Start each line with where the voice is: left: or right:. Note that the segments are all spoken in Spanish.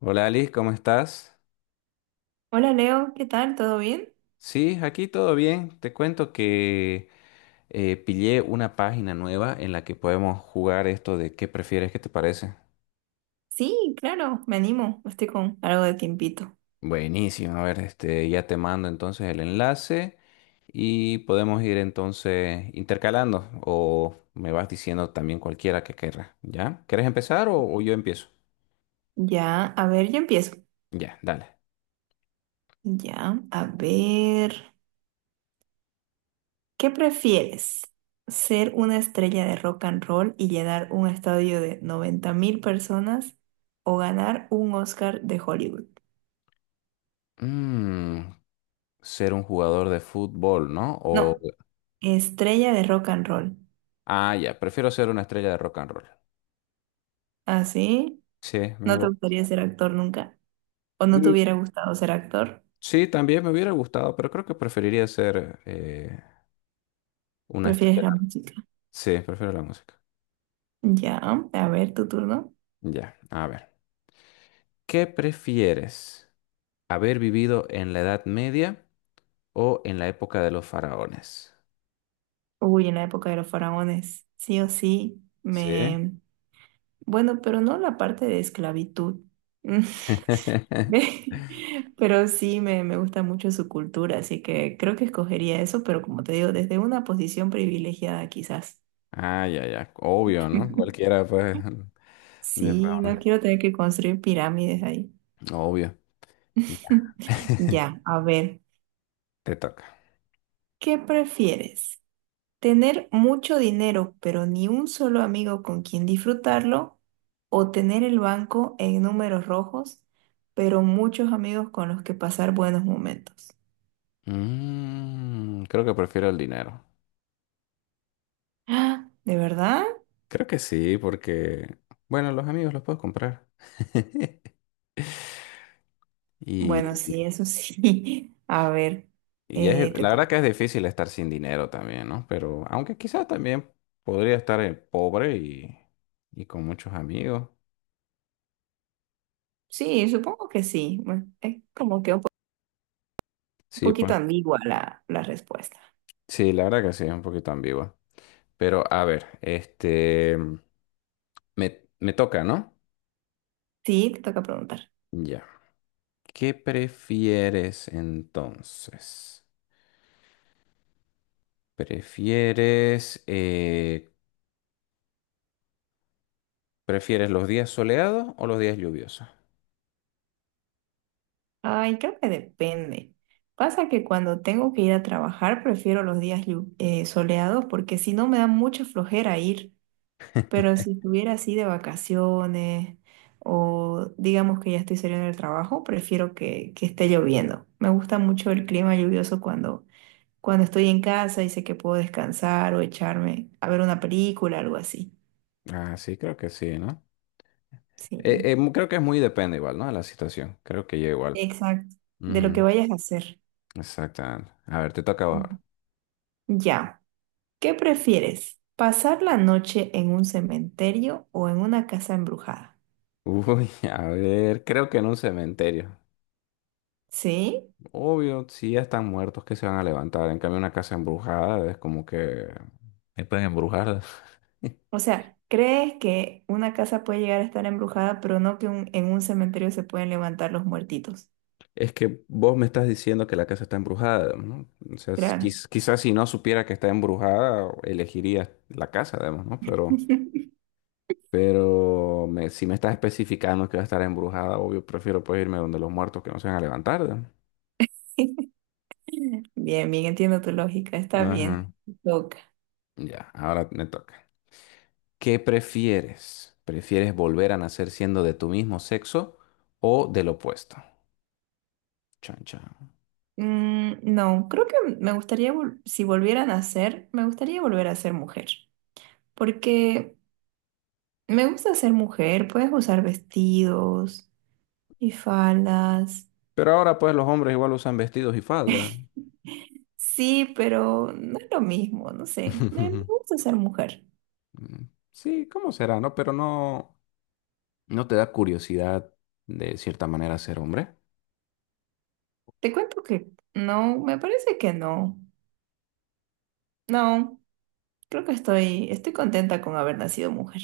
left: Hola Ali, ¿cómo estás?
right: Hola Leo, ¿qué tal? ¿Todo bien?
left: Sí, aquí todo bien. Te cuento que pillé una página nueva en la que podemos jugar esto de qué prefieres, ¿qué te parece?
right: Sí, claro, me animo, estoy con algo de tiempito.
left: Buenísimo, a ver, este, ya te mando entonces el enlace y podemos ir entonces intercalando o me vas diciendo también cualquiera que querrá. ¿Ya? ¿Quieres empezar o yo empiezo?
right: Ya, a ver, yo empiezo.
left: Ya, dale.
right: Ya, a ver, ¿qué prefieres? ¿Ser una estrella de rock and roll y llenar un estadio de 90 mil personas o ganar un Oscar de Hollywood?
left: Mm, ser un jugador de fútbol, ¿no?
right: No,
left: O,
right: estrella de rock and roll.
left: ah, ya, prefiero ser una estrella de rock and roll.
right: ¿Así?
left: Sí, me
right: ¿No te
left: gusta.
right: gustaría ser actor nunca? ¿O no te
left: Mm,
right: hubiera gustado ser actor?
left: sí, también me hubiera gustado, pero creo que preferiría ser una
right: ¿Prefieres
left: estrella.
right: la música?
left: Sí, prefiero la música.
right: Ya, a ver, tu turno.
left: Ya, a ver. ¿Qué prefieres? ¿Haber vivido en la Edad Media o en la época de los faraones?
right: Uy, en la época de los faraones, sí o sí,
left: Sí.
right: me... Bueno, pero no la parte de esclavitud. Ve, pero sí me gusta mucho su cultura, así que creo que escogería eso, pero como te digo, desde una posición privilegiada quizás.
left: Ah, ya, ya. Obvio, ¿no? Cualquiera, pues, de
right: Sí, no
left: faraones.
right: quiero tener que construir pirámides ahí.
left: Obvio. Y
right: Ya, a ver,
left: Te toca.
right: ¿qué prefieres? Tener mucho dinero, pero ni un solo amigo con quien disfrutarlo, o tener el banco en números rojos, pero muchos amigos con los que pasar buenos momentos.
left: Mm, creo que prefiero el dinero.
right: ¡Ah! ¿De verdad?
left: Creo que sí, porque, bueno, los amigos los puedo comprar.
right: Bueno,
left: Y,
right: sí, eso sí. A ver,
left: y es,
right: te
left: la verdad
right: toca.
left: que es difícil estar sin dinero también, ¿no? Pero aunque quizás también podría estar pobre y con muchos amigos.
right: Sí, supongo que sí. Bueno, es como que un, un
left: Sí,
right: poquito
left: pues.
right: ambigua la respuesta.
left: Sí, la verdad que sí, es un poquito ambigua. Pero a ver, este, me toca, ¿no?
right: Sí, te toca preguntar.
left: Ya. ¿Qué prefieres entonces? ¿Prefieres, prefieres los días soleados o los días lluviosos?
right: Ay, creo que depende. Pasa que cuando tengo que ir a trabajar, prefiero los días soleados porque si no me da mucha flojera ir. Pero si estuviera así de vacaciones o digamos que ya estoy saliendo del trabajo, prefiero que esté lloviendo. Me gusta mucho el clima lluvioso cuando, cuando estoy en casa y sé que puedo descansar o echarme a ver una película, algo así.
left: Ah, sí, creo que sí, ¿no?
right: Sí,
left: Creo que es muy depende igual, ¿no? De la situación. Creo que yo igual.
right: exacto. De lo
left: Ujú,
right: que vayas a hacer.
left: exactamente. A ver, te toca
right: Ujú.
left: ahora.
right: Ya. ¿Qué prefieres? ¿Pasar la noche en un cementerio o en una casa embrujada?
left: Uy, a ver, creo que en un cementerio.
right: ¿Sí?
left: Obvio, si ya están muertos, ¿que se van a levantar? En cambio, una casa embrujada es como que me pueden embrujar.
right: O sea, ¿crees que una casa puede llegar a estar embrujada, pero no que en un cementerio se pueden levantar los muertitos?
left: Es que vos me estás diciendo que la casa está embrujada, ¿no? O sea,
right: Claro.
left: quizás si no supiera que está embrujada, elegiría la casa, además, ¿no? Pero, si me estás especificando que va a estar embrujada, obvio, prefiero pues irme donde los muertos que no se van a levantar,
right: Bien, bien, entiendo tu lógica, está
left: ¿no?
right: bien.
left: Ajá.
right: Toca.
left: Ya, ahora me toca. ¿Qué prefieres? ¿Prefieres volver a nacer siendo de tu mismo sexo o del opuesto? Chan, chan.
right: Mm, no, creo que me gustaría, si volvieran a ser, me gustaría volver a ser mujer, porque me gusta ser mujer, puedes usar vestidos y faldas.
left: Pero ahora pues los hombres igual usan vestidos y faldas.
right: Sí, pero no es lo mismo, no sé. Me gusta ser mujer.
left: Mm, sí, ¿cómo será, no? Pero no, ¿no te da curiosidad de cierta manera ser hombre?
right: Te cuento que no, me parece que no. No, creo que estoy contenta con haber nacido mujer.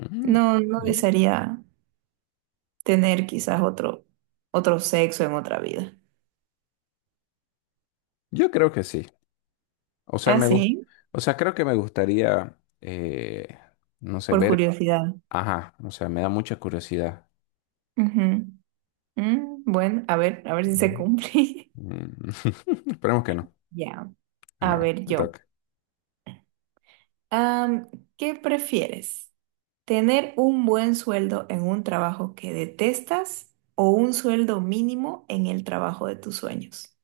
left: Ujú,
right: No, no
left: bien.
right: desearía tener quizás otro sexo en otra vida.
left: Yo creo que sí. O sea,
right: Ah,
left: me gus-
right: sí,
left: o sea, creo que me gustaría, no sé,
right: por
left: ver,
right: curiosidad.
left: ajá, o sea, me da mucha curiosidad.
right: Ujú. Mm, bueno, a ver si se
left: Ujú.
right: cumple.
left: Mm, esperemos que no.
right: Ya,
left: A
right: a
left: ver,
right: ver
left: me
right: yo.
left: toca.
right: Am, ¿Qué prefieres? ¿Tener un buen sueldo en un trabajo que detestas o un sueldo mínimo en el trabajo de tus sueños?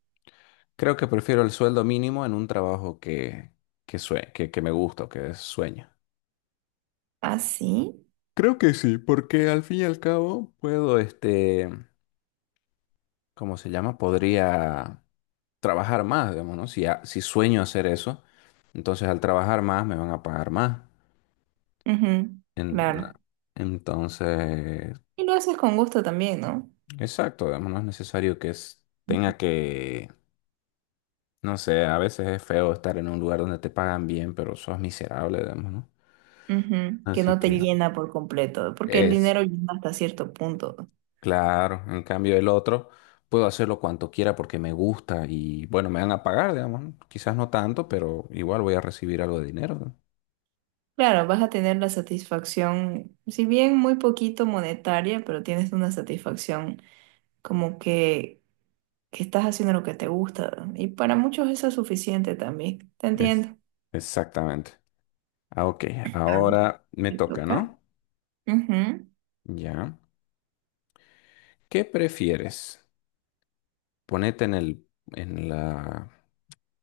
left: Creo que prefiero el sueldo mínimo en un trabajo que me gusta o que es sueño.
right: Ah, sí.
left: Creo que sí, porque al fin y al cabo puedo, este, ¿cómo se llama? Podría trabajar más, digamos, ¿no? Si sueño hacer eso, entonces al trabajar más me van a pagar más.
right: Ujú,
left: En-
right: claro.
left: entonces,
right: Y lo haces con gusto también, ¿no?
left: exacto, digamos, no es necesario que tenga que, no sé, a veces es feo estar en un lugar donde te pagan bien, pero sos miserable, digamos, ¿no?
right: Ujú, que
left: Así
right: no te
left: que...
right: llena por completo, porque el
left: Es,
right: dinero llena hasta cierto punto.
left: claro, en cambio el otro puedo hacerlo cuanto quiera porque me gusta y bueno, me van a pagar, digamos, ¿no? Quizás no tanto, pero igual voy a recibir algo de dinero. ¿No?
right: Claro, vas a tener la satisfacción, si bien muy poquito monetaria, pero tienes una satisfacción como que estás haciendo lo que te gusta. Y para muchos eso es suficiente también. Te
left: Es.
right: entiendo.
left: Exactamente. Ah, ok,
right: A ver,
left: ahora me
right: ¿te
left: toca,
right: toca?
left: ¿no?
right: Ujú.
left: Ya. ¿Qué prefieres? Ponete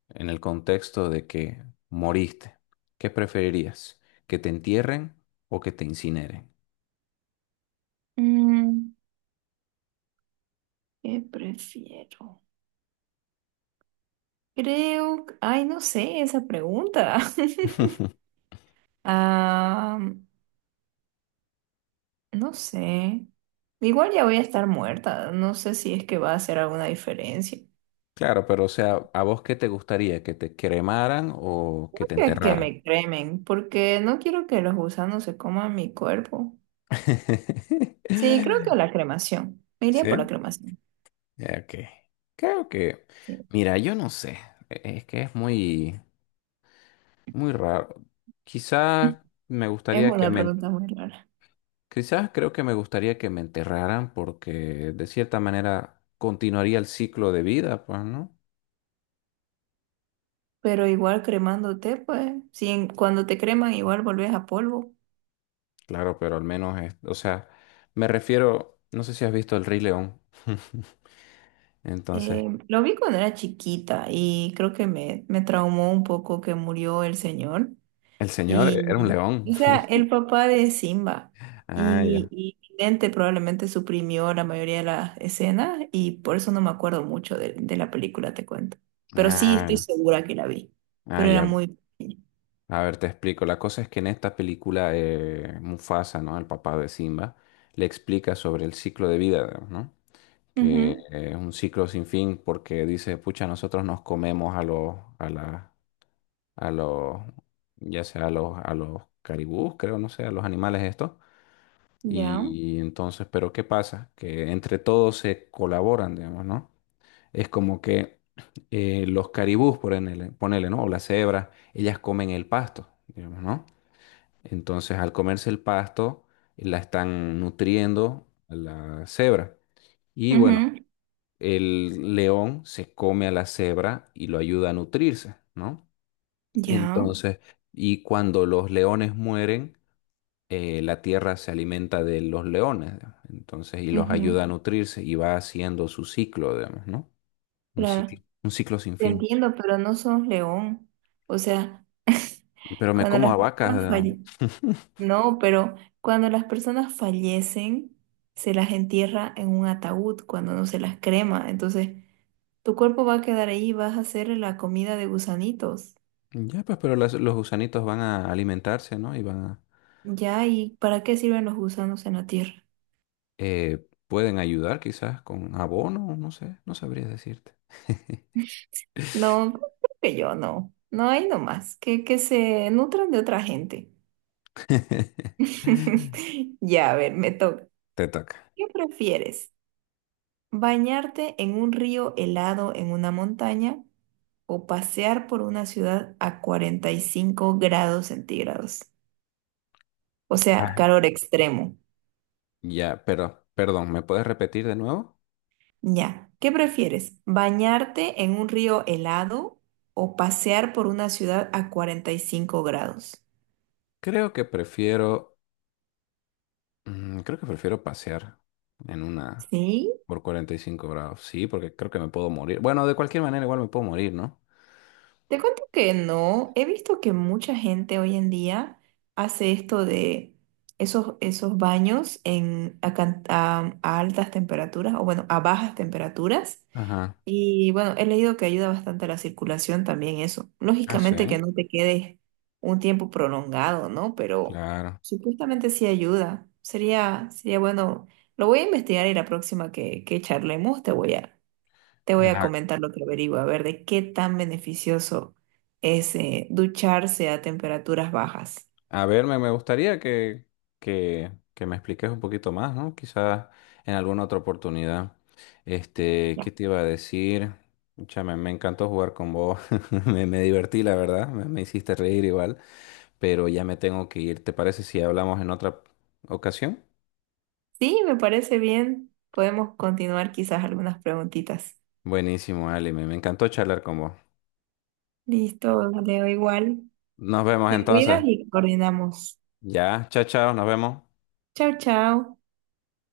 left: en el contexto de que moriste. ¿Qué preferirías? ¿Que te entierren o que te incineren?
right: Mm, ¿qué prefiero? Creo, ay, no sé esa pregunta. Ah, no sé. Igual ya voy a estar muerta. No sé si es que va a hacer alguna diferencia.
left: Claro, pero o sea, ¿a vos qué te gustaría? ¿Que te cremaran o que
right: Creo
left: te
right: que
left: enterraran?
right: me cremen, porque no quiero que los gusanos se coman mi cuerpo. Sí, creo que la cremación. Me iría
left: ¿Sí?
right: por la cremación.
left: Ya, ok. Creo que,
right: Sí.
left: mira, yo no sé. Es que es muy, muy raro. Quizás me
right: Es
left: gustaría que
right: una
left: me,
right: pregunta muy rara.
left: quizás creo que me gustaría que me enterraran porque de cierta manera continuaría el ciclo de vida, pues, ¿no?
right: Pero igual cremándote, pues, si cuando te creman igual volvés a polvo.
left: Claro, pero al menos es, o sea, me refiero, no sé si has visto El Rey León. Entonces,
right: Lo vi cuando era chiquita y creo que me traumó un poco que murió el señor.
left: el señor era un
right: Y,
left: león.
right: o sea, el papá de Simba.
left: Ah,
right: Y,
left: ya.
right: y mi mente probablemente suprimió la mayoría de las escenas y por eso no me acuerdo mucho de la película, te cuento. Pero sí estoy
left: Ah,
right: segura que la vi.
left: ah,
right: Pero era
left: ya.
right: muy... pequeña.
left: A ver, te explico. La cosa es que en esta película Mufasa, ¿no? El papá de Simba, le explica sobre el ciclo de vida, ¿no? Que
right: Ujú.
left: es un ciclo sin fin porque dice, pucha, nosotros nos comemos a los, a la, a los, ya sea a los caribús, creo, no sé, a los animales estos.
right: Ya.
left: Y entonces, pero ¿qué pasa? Que entre todos se colaboran, digamos, ¿no? Es como que los caribús, ponele, ¿no? O las cebras, ellas comen el pasto, digamos, ¿no? Entonces, al comerse el pasto, la están nutriendo a la cebra. Y bueno,
right: Ujú.
left: el león se come a la cebra y lo ayuda a nutrirse, ¿no?
right: Ya.
left: Entonces, y cuando los leones mueren, la tierra se alimenta de los leones, digamos. Entonces, y los
right: Ujú.
left: ayuda a nutrirse y va haciendo su ciclo, digamos, ¿no?
right: Claro,
left: Un ciclo sin
right: te
left: fin.
right: entiendo, pero no sos león. O sea,
left: Pero me
right: cuando
left: como a
right: las
left: vacas.
right: personas
left: ¿No?
right: fallecen, no, pero cuando las personas fallecen, se las entierra en un ataúd cuando no se las crema. Entonces, tu cuerpo va a quedar ahí, vas a hacer la comida de gusanitos.
left: Ya, pues, pero los gusanitos van a alimentarse, ¿no? Y van a...
right: Ya, ¿y para qué sirven los gusanos en la tierra?
left: pueden ayudar quizás con abono, no sé, no sabría decirte.
right: No, creo que yo no. No hay nomás, que se nutran de otra gente. Ya, a ver, me toca.
left: Te toca.
right: ¿Qué prefieres? Bañarte en un río helado en una montaña o pasear por una ciudad a 45 grados centígrados. O sea,
left: Ah.
right: calor extremo.
left: Ya, pero, perdón, ¿me puedes repetir de nuevo?
right: Ya. ¿Qué prefieres? ¿Bañarte en un río helado o pasear por una ciudad a 45 grados?
left: Creo que prefiero, mm, creo que prefiero pasear en una
right: ¿Sí?
left: por 45 grados. Sí, porque creo que me puedo morir. Bueno, de cualquier manera igual me puedo morir, ¿no?
right: Te cuento que no, he visto que mucha gente hoy en día hace esto de esos baños en, a, can- a altas temperaturas o bueno, a bajas temperaturas.
left: Ajá.
right: Y bueno, he leído que ayuda bastante a la circulación también eso.
left: Ah, sí,
right: Lógicamente que no te quedes un tiempo prolongado, ¿no? Pero
left: claro.
right: supuestamente sí ayuda. Sería bueno, lo voy a investigar y la próxima que charlemos te voy a comentar lo que averiguo, a ver de qué tan beneficioso es ducharse a temperaturas bajas.
left: A ver, me gustaría que me expliques un poquito más, ¿no? Quizás en alguna otra oportunidad. Este, ¿qué
right: Ya.
left: te iba a decir? Pucha, me encantó jugar con vos. Me divertí, la verdad. Me hiciste reír igual. Pero ya me tengo que ir. ¿Te parece si hablamos en otra ocasión?
right: Sí, me parece bien. Podemos continuar quizás algunas preguntitas.
left: Buenísimo, Ali. Me encantó charlar con vos.
right: Listo, leo igual.
left: Nos vemos
right: Te
left: entonces.
right: cuidas y coordinamos.
left: Ya, chao, chao. Nos vemos.
right: Chao, chao.